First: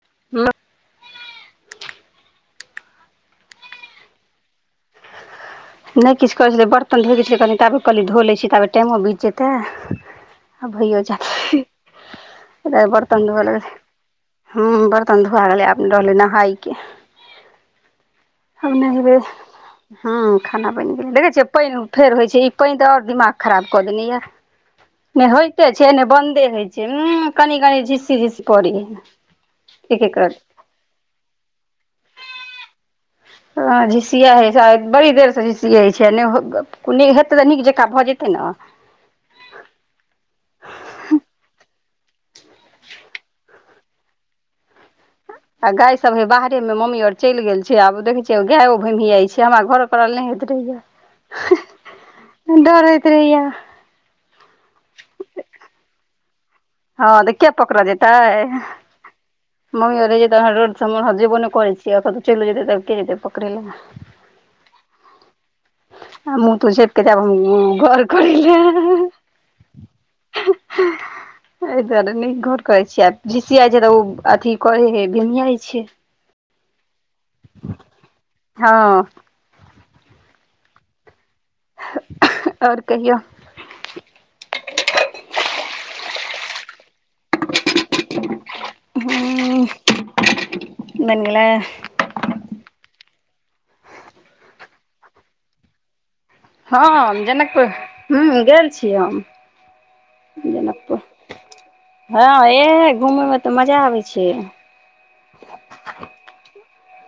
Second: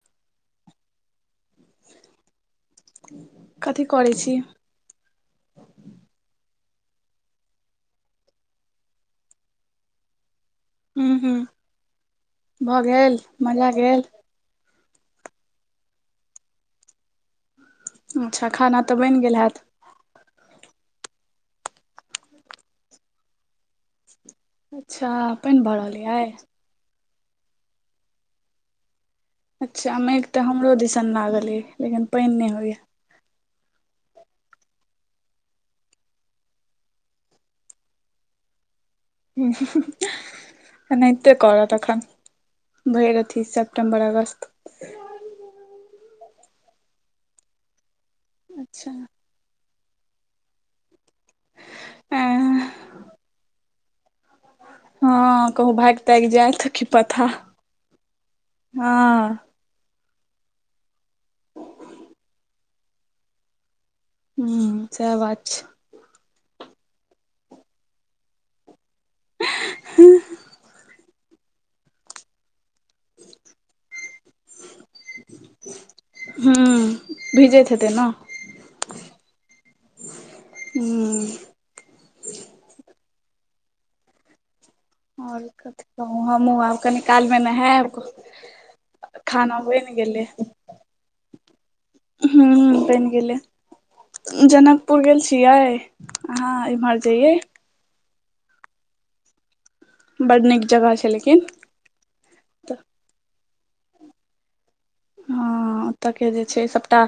[inaudible] कथी करै छी? नै किछ करै छलिय बर्तन धोइ के छले कहलि ताबे कनि धो लै छी ताबे टाइमो बीत जेतै। आ भइयो हूँ हूँ जेएत भऽ आइ गेल बरतन धुअ मजा लगलियै। गेल हूॅं बरतन धुवेए गेलै आब रहलै नहाइ के। अच्छा हम खाना नै तऽ जेबै बनि गेल हैत हँअ। खाना बनि गेल, देखै छियै पाइन फेर होइ छै ई पाइन तऽ आओर दिमाग खराब कऽ देने येए। अच्छा ने पानि होइते छै भरल ने यै बन्दे होइ छै उं कनि - कनि झिस्सी - झिस्सी पड़ै अच्छा एक एक मेघ रति त हमरो दिसन लागल अइ लेकिन पाइन नै होइये। हॅं झिसियाइ हइ छै बड़ी देर से झिसियाइ छै ने नीक हेतै तऽ नीक जकाँ भऽ जेतै न। एनाहिते करत अखन। भरि अथी सेप्टेम्बर, अगस्त। आ गाय सभ हइ बाहरे मे मम्मी आर चलि गेल छै आब देखै छियै गेएओ अच्छा भमहियाइ छै हमरा घर करल नै होइत रहैये एं डर होइत रहैये। हँ कहूं भाइग - ताइग जेएत। हँ त के पकड़ऽ जेतै। हँ। मम्मी आर रहै छै तखन रोड सब हम जइबो नै करै छियै कतहु चइलो जेतै त के जेतै पकड़ै ले। हूं सेएह बात छै। आब मुंह- तुंह झांपि के जेएब हम घर करैले। [inaudible] अइ दुआरे नै घर करै छियै आ झिसियाइ छै तऽ ओ अथी कहै है भमहियाइ छै। हूं उं भीजैत हेतै न। हँ। हूँ। आओर कहियौ? आओर कथि कहू हमहु आब कनी काल मे नहेएब। खाना बइन गेलै। बनि गेलै? हूॅं बनि गेलै। जनकपुर गेल छी यै? हँ हॅं हम जनकपुर हूॅं गेल छी हम बड नीक जगह जनकपुर। छै लेकिन हँ एंह घूमै मे तऽ मजा अबै छै। हँ ओतऽ के जे छै से सबटा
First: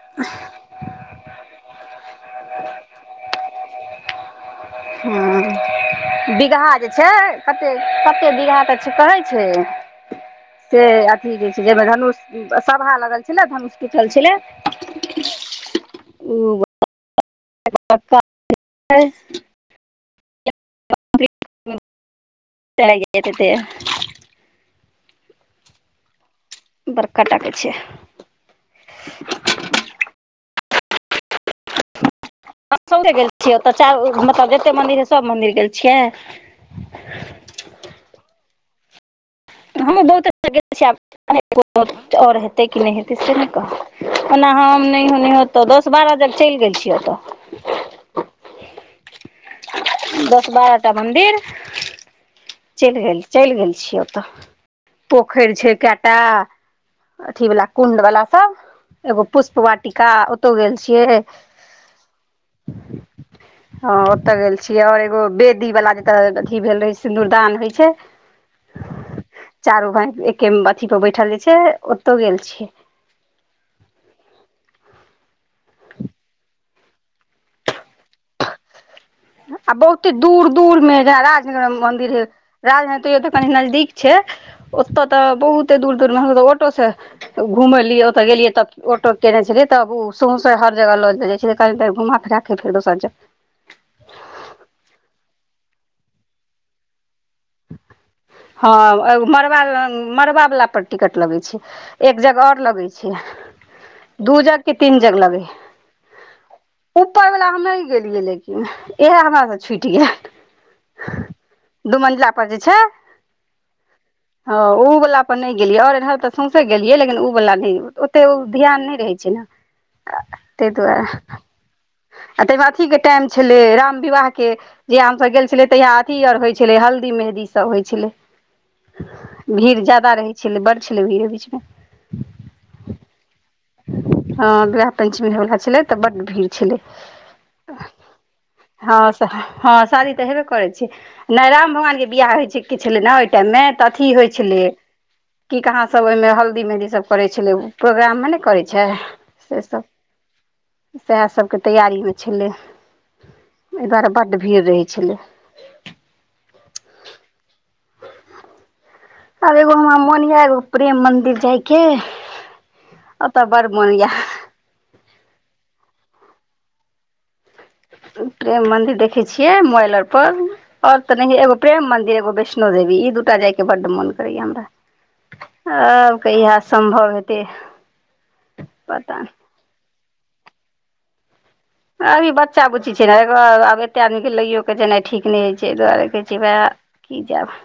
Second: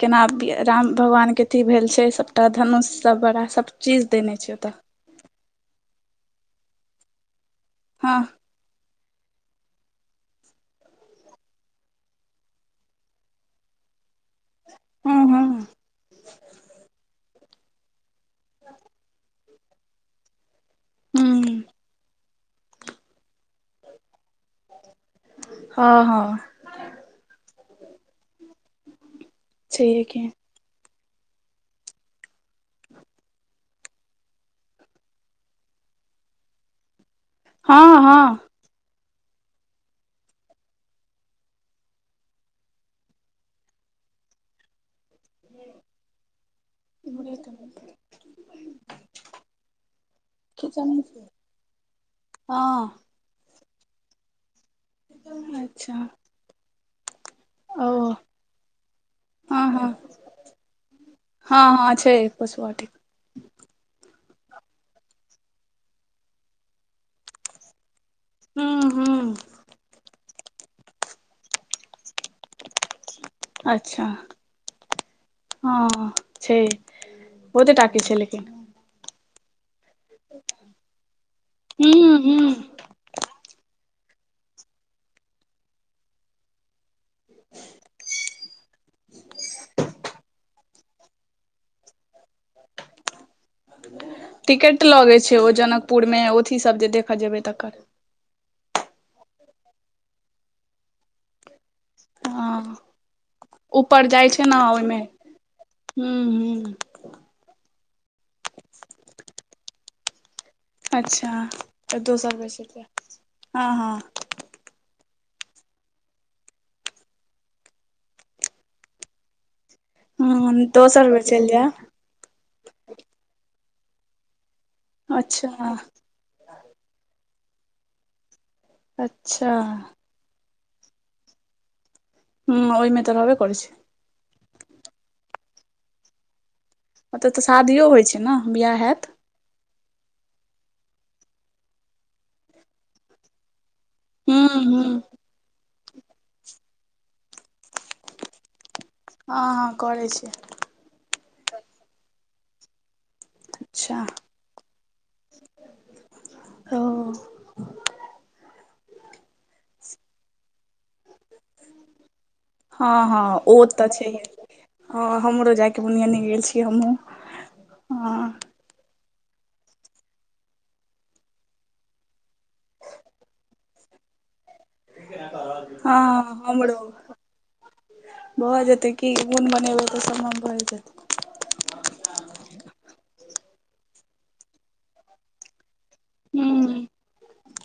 केना राम भगवान के अथी भेल छै सबटा धनुष सँ बड़ा सभ चीज देने छै ओतऽ। हॅं बीगहा जे छै कते - हँ कते बीगहा तऽ से कहै छै से अखनी जे छै जइमे धनुष सभा लागल छलै त हम पुछल छलै। हँ हँ [inaudible] हूँ त [inaudible] ह ह। बड़का टा के छै। छइहे की। ओम्हरे गेल छियै? ओतय चारु मतलब जते मंदिर रहै सब मंदिर गेल छियै। हॅं हॅं। हमहूँ बहुते जग गेल छीयै आब। ओर हेतै की नै हेतै से नै कहब ओना हम नै। ओनेहियो तऽ दस बारह जग च‌इल गेल छियै ओतऽ। दस बारहटा मन्दिर चैल हँ गेल। चैल गेल छियै ओतऽ पोखेर छैय अच्छा कएटा। अथी बला ओ कुण्ड बला सब। एगो हँ पुष्प हँ वाटिका ओतौ गेल छियै। छैय पुष्प वाटिका। हँ ओतऽ गेल छियै और एगो वेदी वला जतय अथी भेल रहे सिन्दूरदान होइ छैय। हूँ, हूँ। चारो भाय एके अथी पर बैठल जे छै ओतौ गेल छियै। अच्छा हँ छैय बहुतेटा के छैय लेकिन। आ बहुते दूर- दूर में जहां राजनगर मंन्दिर हूँ है हूँ राजनगर त‌इयो तऽ कनी नजदीक छैय ओतऽ तऽ बहुते दूर -दूर मे हमलोग ऑटो से घुमलियै ओतऽ गेलियै तब। ऑटो केयने छेलियै तब ओ स‌उसो हर जगह लअ जाइ छलियै कनि देर घुमा फिराे फेर दोसर जगह। टिकेट लगे छैय ओ जनकपुर मे अथी सब जे देखऽ जेबै तऽ। हँ मड़वा मड़बा वाला पर टिकट लगे छैय एक जगह हँ और लगेै। ऊपर जाइ दू छै ने जग की तीन ओहिमे जग लगै हूं हूं है। ऊपरवला हम नै गेलियै लेकिन इहे हमरा सँ छुइट गेएल। अच्छा तऽ दोसर बेर चैल जेएब हँ, हँ। हँ उ वाला पर नै गेलियै और एन्हर त सौंसे गेलियै लेकिन उ वाला नै ओते ओ ध्यान नै रहेै छैय न। [unintelligible] हूं तैय दोसर बेर चलि जायब दुआरे तैय मे अथीके टाइम छेल्लै राम विवाहके। जहिया हम सब गेल छेलियै अच्छा तहिया अथी और होय छेलै हल्दी मेहदी सब होय छेलै। अच्छा भीड़ जादा रहै छेलै बड़ छेलै भीर ओय बीचमे। हूँ ओयमे तऽ रहबे करे छैय। हँ विवाह पंचमी होइ बला छेलै तऽ बड भीर। ओतऽ तऽ शादियो होय छैय नऽ बिआह हेएत। तऽ हँ शादी तऽ हेबे करै छैय नाय राम भगवानके बियाह होय छै किछ नेै। टाइम मे तऽ अथी होय हूं छेलै। हूं की कहां सब ओय मे हल्दी मेहदी सब करेै छेल्लै ओ प्रोग्राम मे नेैय करै। छै हँ हँ सेसब करै छै सएह सबके तैयारी होइ छेल्लै। एहि अच्छा दुआरे बड्ड भीर रहै छेल्लै। ओ आब एगो हमरा मोन या एगो प्रेम मंदिर जायके। हँ हँ ओतऽ ओ बड़ तऽ मोन छैय यऽ हँ हमरो जायके मोन या नै गेल छी हमहुँ। प्रेम मन्दिर देखेै छियै मोबाइल और पर। और तऽ नहिये एगो प्रेम मन्दिर एगो वैष्णो देवी ई दूटा जायके बड्ड मोन करैय या हमरा। आब हँ कहिया हमरो संम्भव हेतै पता नै। हम बनेबेैय। [unintelligible] अभी बच्चा बुच्ची छै ने आब एते आदमीके लैयो के जेनाइ ठीक नै होइ छै एहि दुआरे। कहेै छी भेए हूँ की जेब।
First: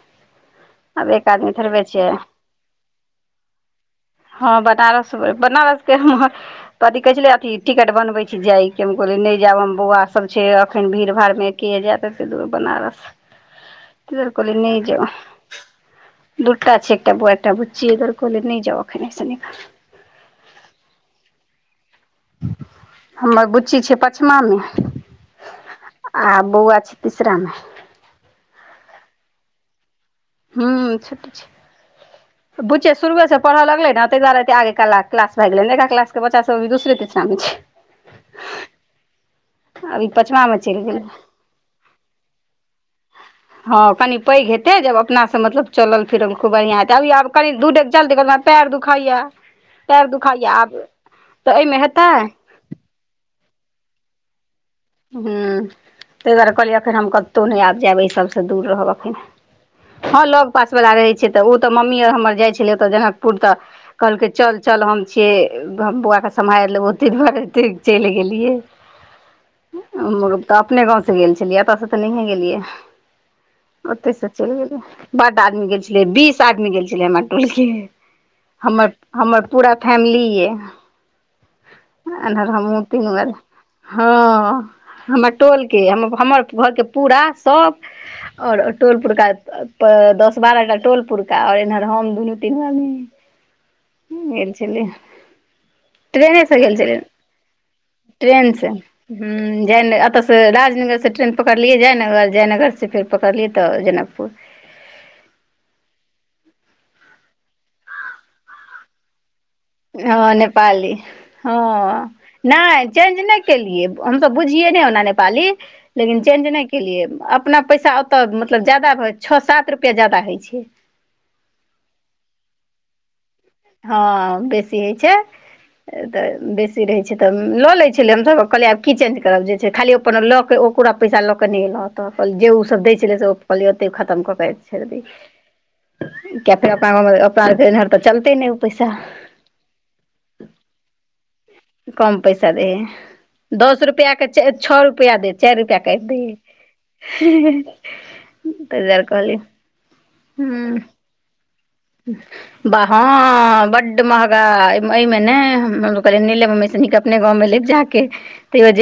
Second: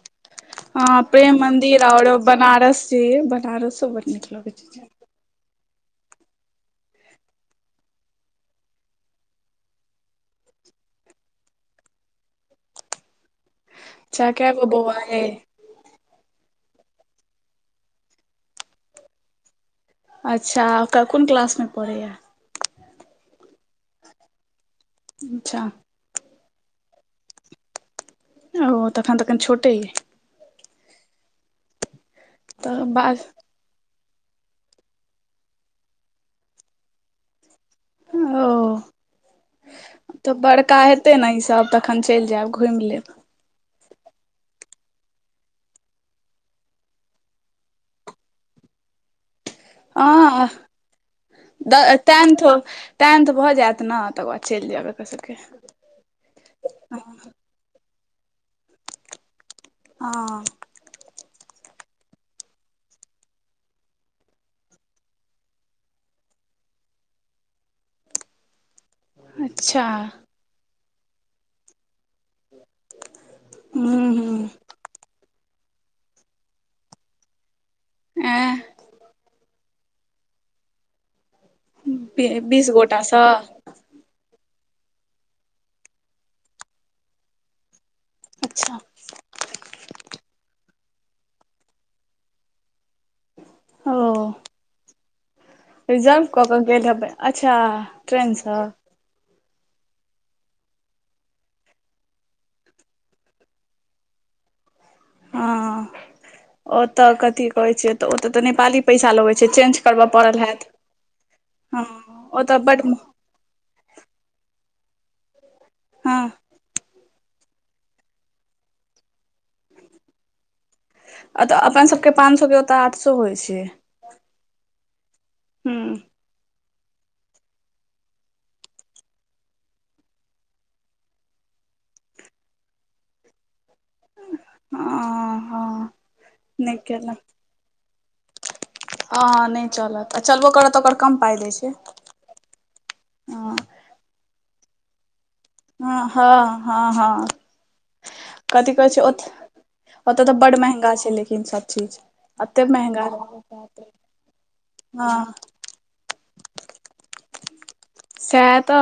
हँ प्रेम मन्दिर और बनारस जे अइ बनारसो बड़ नीक लगै हँ छै जाय मे। बनारस बनारस के हमर पति कहै छलै, अथी टिकट बनबै छी जाइ के हम कहलियै नहि जायब हम, बौआ सब छै अखन भीड़ -भाड़ में के जायत एते दूर बनारस। ह [inaudible] तैऽ दुआरे कहलियै नै जायब। दूटा छै एकटा बौआ एकटा बुच्ची ऐ दुआरे कहलिये नै जायब अखन ओई से निक। अच्छा ओ कोन क्लास में पढ़ैया। हमर बुच्ची छै पचमां में। अच्छा! आ बौआ छै तीसरा में। ओ तखन त अखन छोटे ऐ। हूं छोटे छै, तऽ बुचिया शुरुये बाद से पढ़ऽ लगलै ने ताहि दुआरे एते आगे कला- क्लास भाइग गेले, एकर क्लास के बच्चा सब दुसरे -तीसरे में छै। ओ। अभी तऽ पचमा मे चलि बड़का गेलै हेतै ने ईसभ तखन चलि जायब घुमि लेब। हँ कनि पैघ हेतै जब अपना से मतलब चलल- फिरल खूब बढ़िआँ हेतै, आ आब क दू डेग चलतै तेकर बाद पैर दुखाइया- पैर हँ दुखाइया आब तऽ एहिमे हेतै। तऽ। टेन्थ भऽ जायत नें तकर बाद चलि जायब। एकर सबके हूं तै दुआरे कहलियै एखन हम कतहु नहि जायब, एहि सभसँ दूर रहब एखन। हँ लग पास वला रहैत छैै तऽ ओ तऽ मम्मी आर हमर जाइ छलै ओतऽ जनकपुर तऽ। कहलकै चल- चल हम छियौ, बौआके सम्हारि लेबौओते दुआरे एतेक चलि गेलियै। अच्छा! तऽ अपने गाँंव से गेल छलियै, एत से तऽ नहि गेलियै, हूँ ओते से हूँ चलि गेलियै। बड आदमी गेल छेलै। बीस आदमी गेल छेलै हमर टोल के हमर पूरा फैमिलीये आ ऐं इनहर बीस हमहूं तीन गोटासँ गोरा। हँ हमर टोल के हमर घरके पूरा सभ और अच्छा टोल पुरका, दस बारह टा टोल पुरका और इन्हर हम दुनू तीनू आदमी। ओ गेल छेलियै। रिजर्व कऽ के गेल हेबै अच्छा ट्रेनसँ। ह जयनग एतऽसँ राजनगरसँ ट्रेन पकड़लियै जयनगर जयनगरसँ फेर पकड़लियै तऽ जनकपुर। हँ ओतऽ कथी कहै छै, तऽ ओतऽ तऽ नेपाली पैसा लगैत छै चेंज करबऽ हँ पड़ल हैत नेपाली, हँ ओतऽ बड नहि चेंज नै केलिय हमसे बुझिये नै ओना नेपाली, हँ लेकिन चेंज नै केलिय। अपना पैसा ओतऽ मतलब ज्यादा भऽ छओ- सात रुपैआ जादा होइ छै। अतऽ अपन सभके पाँच सौ के ओतऽ आठ सौ होइ छै। हँ बेसी होइ छै। हूँ तऽ बेसी रहैत छै तऽ लऽ लैत छलै हमसभ कहलियै आब की चेंज करब जे छै खाली ओ अपन लऽ केऽ ओपूरा पैसा लऽ कऽ नहि एलहुँ एतऽ, जे ओ सब दै छलै से ओ कहलियै ओतै खतम कऽ के हँ हँ आयब किया फेर नहि अपना केलक गवनार तऽ चलते नहि ओ पैसा। हँ नहि चलत, आ चलबो करत तऽ ओकर कम पाइ दै छै। कम पैसा दे हे, हँ दस रुपआ के छः रुपया देत। चारी रुपया काइट हँ दही, हँ हँ हँ तै दुआरे कहलियै। ओतय तऽ बड महँंगा छै लेकिन सभ चीज। एते महंगा हं बड्ड मंहगा, ऐ में हँ ने हम सब कहलिय नै लेब हम ऐसे निक। अपने गाँवमें लेब जाकऽ। साॅह त ओ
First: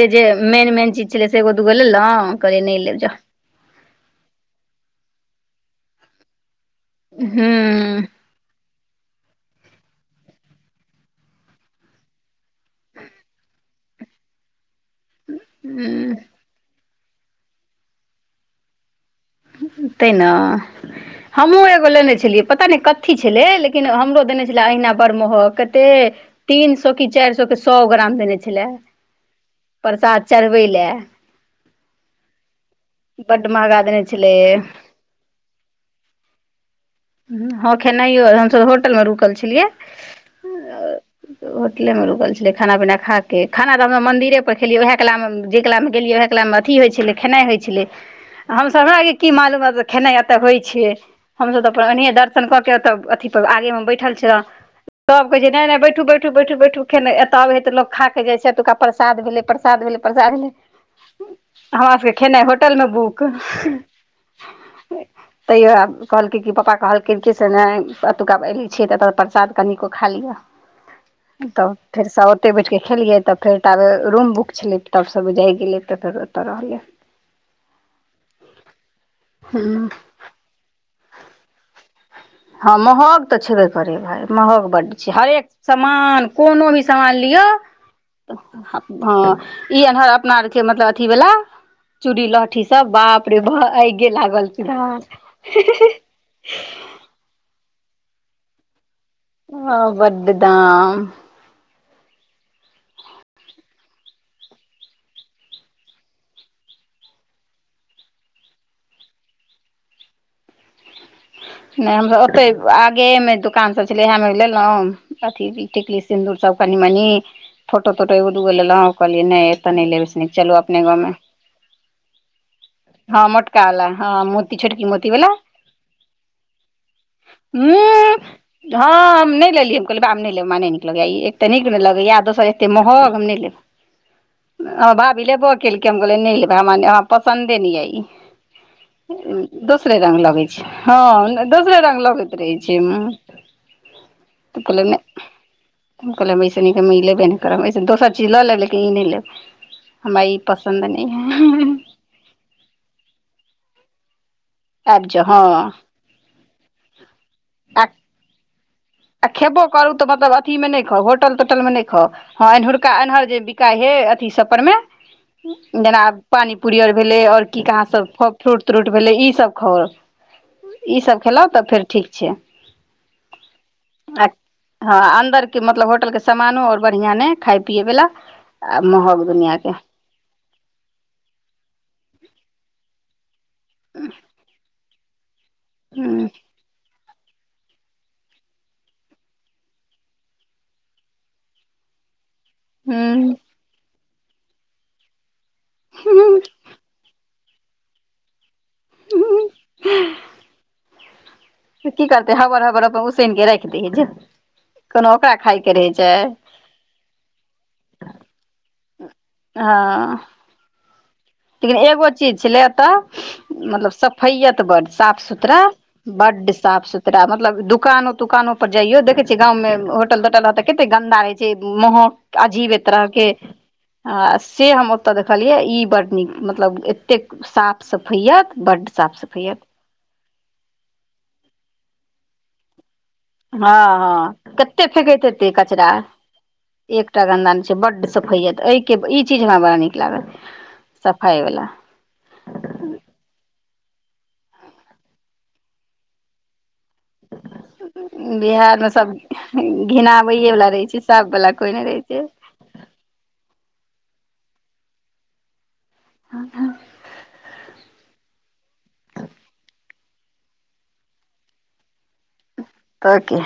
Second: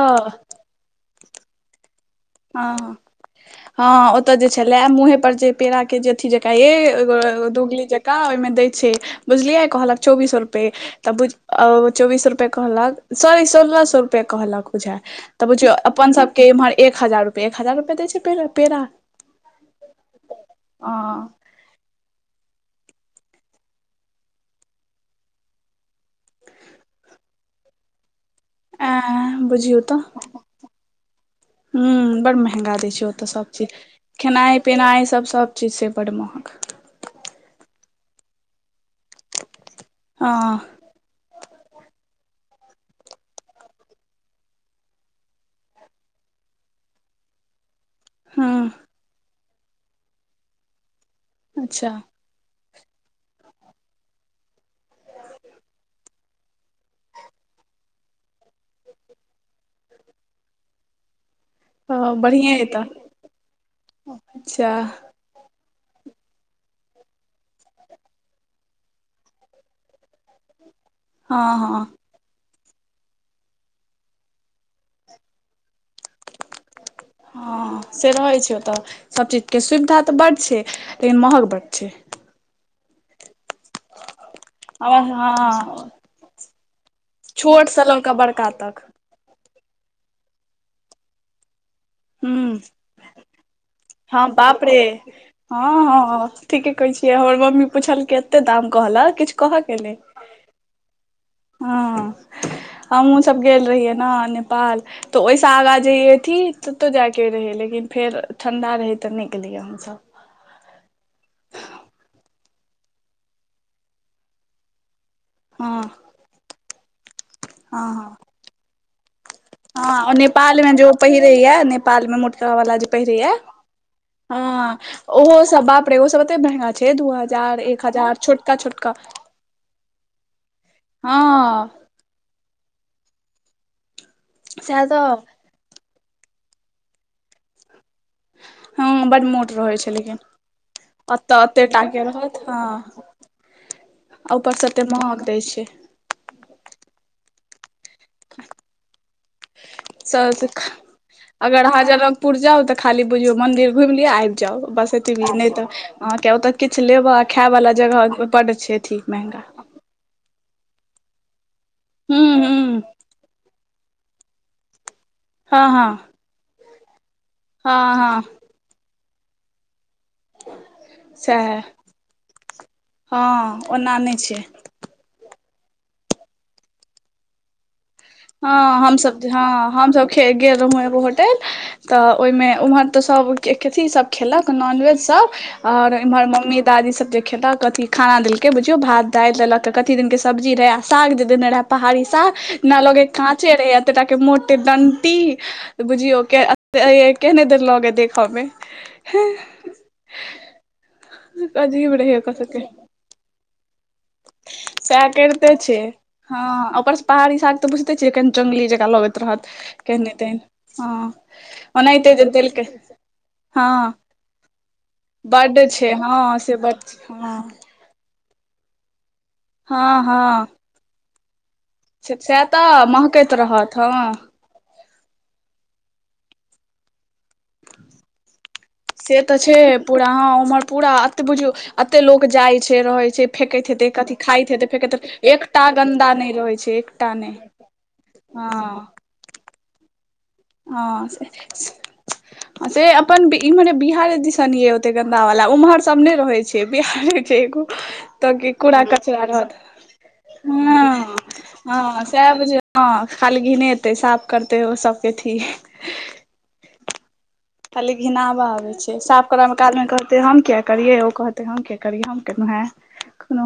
मेन-मेन चीज छेलै से एगो-दूगो लेलौ ह हँ ओतय जे छेला मुँहे पर जे पेड़ा के जे अथी जक ये। एगो दोगली हूँ जका ओय में दैय छै बुझलियै कहलक चौबीस सौ रूपये त बुझ औ चौबिस रुपैये कहलक सौरी सोलह सौ रुपैये कहलक बुझाय या तऽ बुझियौ अपन सब हूँ के इम्हर एक हजार रुपआ एक हजार रुपये दै छैे पेड़ा। तेैय न हमहुँ एगो लेने छेलियै। पता नैय कथी छेलै लेकिन हमरो देने छेलै अहिना बड़ महग कते। तीन सौ के चैर सौ के सौ ग्राम देने छैय। छेला अ बुझियौ प्रसाद चढ़बै लेए। हँ बड़ मँहगा दै छै ओतऽ बड्ड सबचीज महगा देने छलै खेनाइ-पिनाइ सब चीज छै बड़ मँहग। हँ खेनाइयो हम सब होटल मे रुकल छेलियै। हँ होटले मे रुकल छेलिलै खाना पीना खा के खाना तऽ हम मन्दिरे पर खेलियै ओएह काल मे जय कलामे गेलियै ओएह कलामे। अथी होय छेलै खेनाय होय छेलै। हँ त हमरा और के की मालूम खेनाय एते होय छैय हम सब त अच्छा अपन दर शन कऽ के ओतऽ अथी पर आगे मे बैठल छेलौ। सब कहै छै नैय-नैय बैठू-बैठ-बैठू-बैठूे खेंने एतऽ अबै हैय तऽ लोक खाऽ के जाय छै एतुका प्रसाद भेलै, प्रसाद भेलै, प्रसाद भेलै। हमरा सबके खेनाय बढ़िए ह होटल तऽ मे बुक अच्छा ह [unintelligible] तैयो आब कहलकै कि पापा कहलखिन कि से नैय एतुका एले छियै त प्रसाद कनिको खा लिअ। हँ तऽ हँ फेर साउ ओते बैठ के खेलियै तऽ फेर तब रूम बुक छेलै तब सब जायगेलियै तऽ फेर ओतऽ रहलियै। हँ से रहै छैय ओतऽ सब चीजके सुविधा तऽ बड छैय लेकिन महग बड छैय। हँ महग तऽ छेबे करै भाय। महँग बड्ड हमर छै हरेक हँ समान कोनो भी समान लिअ। छोट से लऽ कऽ बड़का तक हँ ई एन्हर अपना आरके मतलब अथी वाला चूड़ी हूँ लहठी सब बाप रे बा आयगे हँ लागल बाप रे जेना हँ [unintelligible] हँ ठीके कहेै छियै हमर मम्मी पूछल कै एते दाम कहलक किछ हं बड दाम हँ हमहूँ सब गेल रहियै न नेपाल तऽ ओय स आगा जे या अथी ततो जाय के रहेै लेकिन फेर ठंडा रहे तऽ नै गेलियै। या आहाँ सब। नैय हम सब ओते आगेए मे दुकान सब छेलै इए मे लेलौ अथि हँ टिकली सिंदूर सब कनी-मनी हँ फोटो-तोटो एगो दुगो लेल कहलिेयै नेैय [unintelligible] हँ नेपाल मे जे पहिरे या नेपाल मे मोटक वाला जे पहिरे हँ या मोटका वाला मोती हँ छोटकी ओहो सब बपरे ओ सब एते महंगा छै दू हजार एक हजार छोटका उ छोटका हँ नैय लेलियै कहलियै बे हम नैय लेब हमरा नैय नीक एक त नीक हँ नेै लगैया दोसर एते महग हम नैय लेब सएह [unintelligible] भाभी तऽ लेबे केलकै हम कहलियै नैय लेब हमरा पसंन्दे न या इ हँ बड मोट रहै छै दोसरे लेकिन रंग लगेै। ओतऽ हँ ओते दोसरे रंग टाके लगैत रहत रहै हँ छैय म आ ऊपर सँ एतेक महग दैय छैय। हम कहलियै हम ऐसेनीक हम इ लेबे नैय करबै एसे दोसर चिज ल लेब लेकिन ई नैय लेब हमरा ई पसंन्द नैय हें-हें पुर जाउ त खाली बुझियौ मन्दिर घुइम लिअ आइब जाउ बस आबि जाउ एतबी हँ नैय त अहाँके ओतऽ किछ लेबऽ आ खाय बला आ जगह पर बड्ड छैय अथी आ महंगा खेबो करू त मतलब अथीमे नय खाउ होटल तोटलमे नय खाउ, हूं ह एम्हर हूं एम्हर जे बिकाय हइ अथी सब पर मे हँ हँ जेना पानी पूरी और भेलेै और की कहाँ हँ सब हँ फ्रूट त्रूट भेलैय इ सब खाउ इ सब खेलौ सएह तब फेर ठीक छैय। हँ ओना नय छैय। हँ अन्दरके मतलब होटलके समानो और बढ़िया नय खाय-पियए वला। हँ आ हम सभ, महग दुनिया हँ के हम सभ खे गेल रहौं एगो होटल त ओय मे उम्हर त सब के कथी सब खेलक क नॉनवेज सब और इम्हर मम्मी दादी सब जे खेलक कथी खाना देलकैय बुझियौ भात दाइल देलक कथी दिनके सब्जी रहैय आर साग जे देने रहै पहाड़ी साग जेना लगैय हूँ त रहैय एत्ते टा के मोटे डंटी बुझियौ के हूँ केहने दन लगैय देखऽ मे। अजीब की रहै ओकर करतै सबके हबर-हबर अपन उसैन के राइख दै हइ जो। सएह कइरते छैय हँ ऊपर स पहाड़ी साग त बुइझते छियै केहनि जंगली जंका लगैत रहत। केहने हँ। तेहन हँ। लेकिन एगो ओनाहिते जे चीज देलकै छेलैय एतऽ मतलब हँ सफैअत बड बड्ड साफ-सुथरा छै हँ बड्ड से बड साफ सुथरा हँ मतलब दुकानो-तुकानो पर जाइयो देखैय छियै गाममे हँ होटल-तोटल हँ रहत त कते गन्दा रहैय छैय जे महक सएह अजीबे तऽ तरहके महकैत रहत हँ आ से हम ओतऽ देखलियै इ बड नीक मतलब एतेक साफ-सफैयत बड्ड। साफ से त सफैयत छैहे पूरा हं उम्हर पूरा एते बुझियौ एते लोक जाय छैय रहैय छैय फेकैत हँ हेतैय कथी खाइत हँ हेतै कते फेकैत हेतय हेतै एकटा कचरा गन्दा नय रहैय छैय एकटा नय। गन्दा नहि बड्ड सफैअत एहिके इ चीज हमरा बड नीक लागल। हँ सफाइ वला से-से। आ से अपन इम्हरे बिहारे दिसन यै ओते गन्दा वला उम्हर सब नय रहैय छैय। बिहारे छैय एगो त कि बिहारमे सब कूड़ा-कचरा रहत घिनाबैये वला रहै छै हँ। सब वला कोइ नहि रहै हँ छै सएह बुझियौ हँ खाली घिनैतय साफ करतैय ओ सब केथी। [inaudible] खाली घिनावा आबैय छैय साफ करऽ मे कहाँदैन कहतैय हम किया करियए ओ कहतैय हम किया करियै हम केलौ हैं। त की।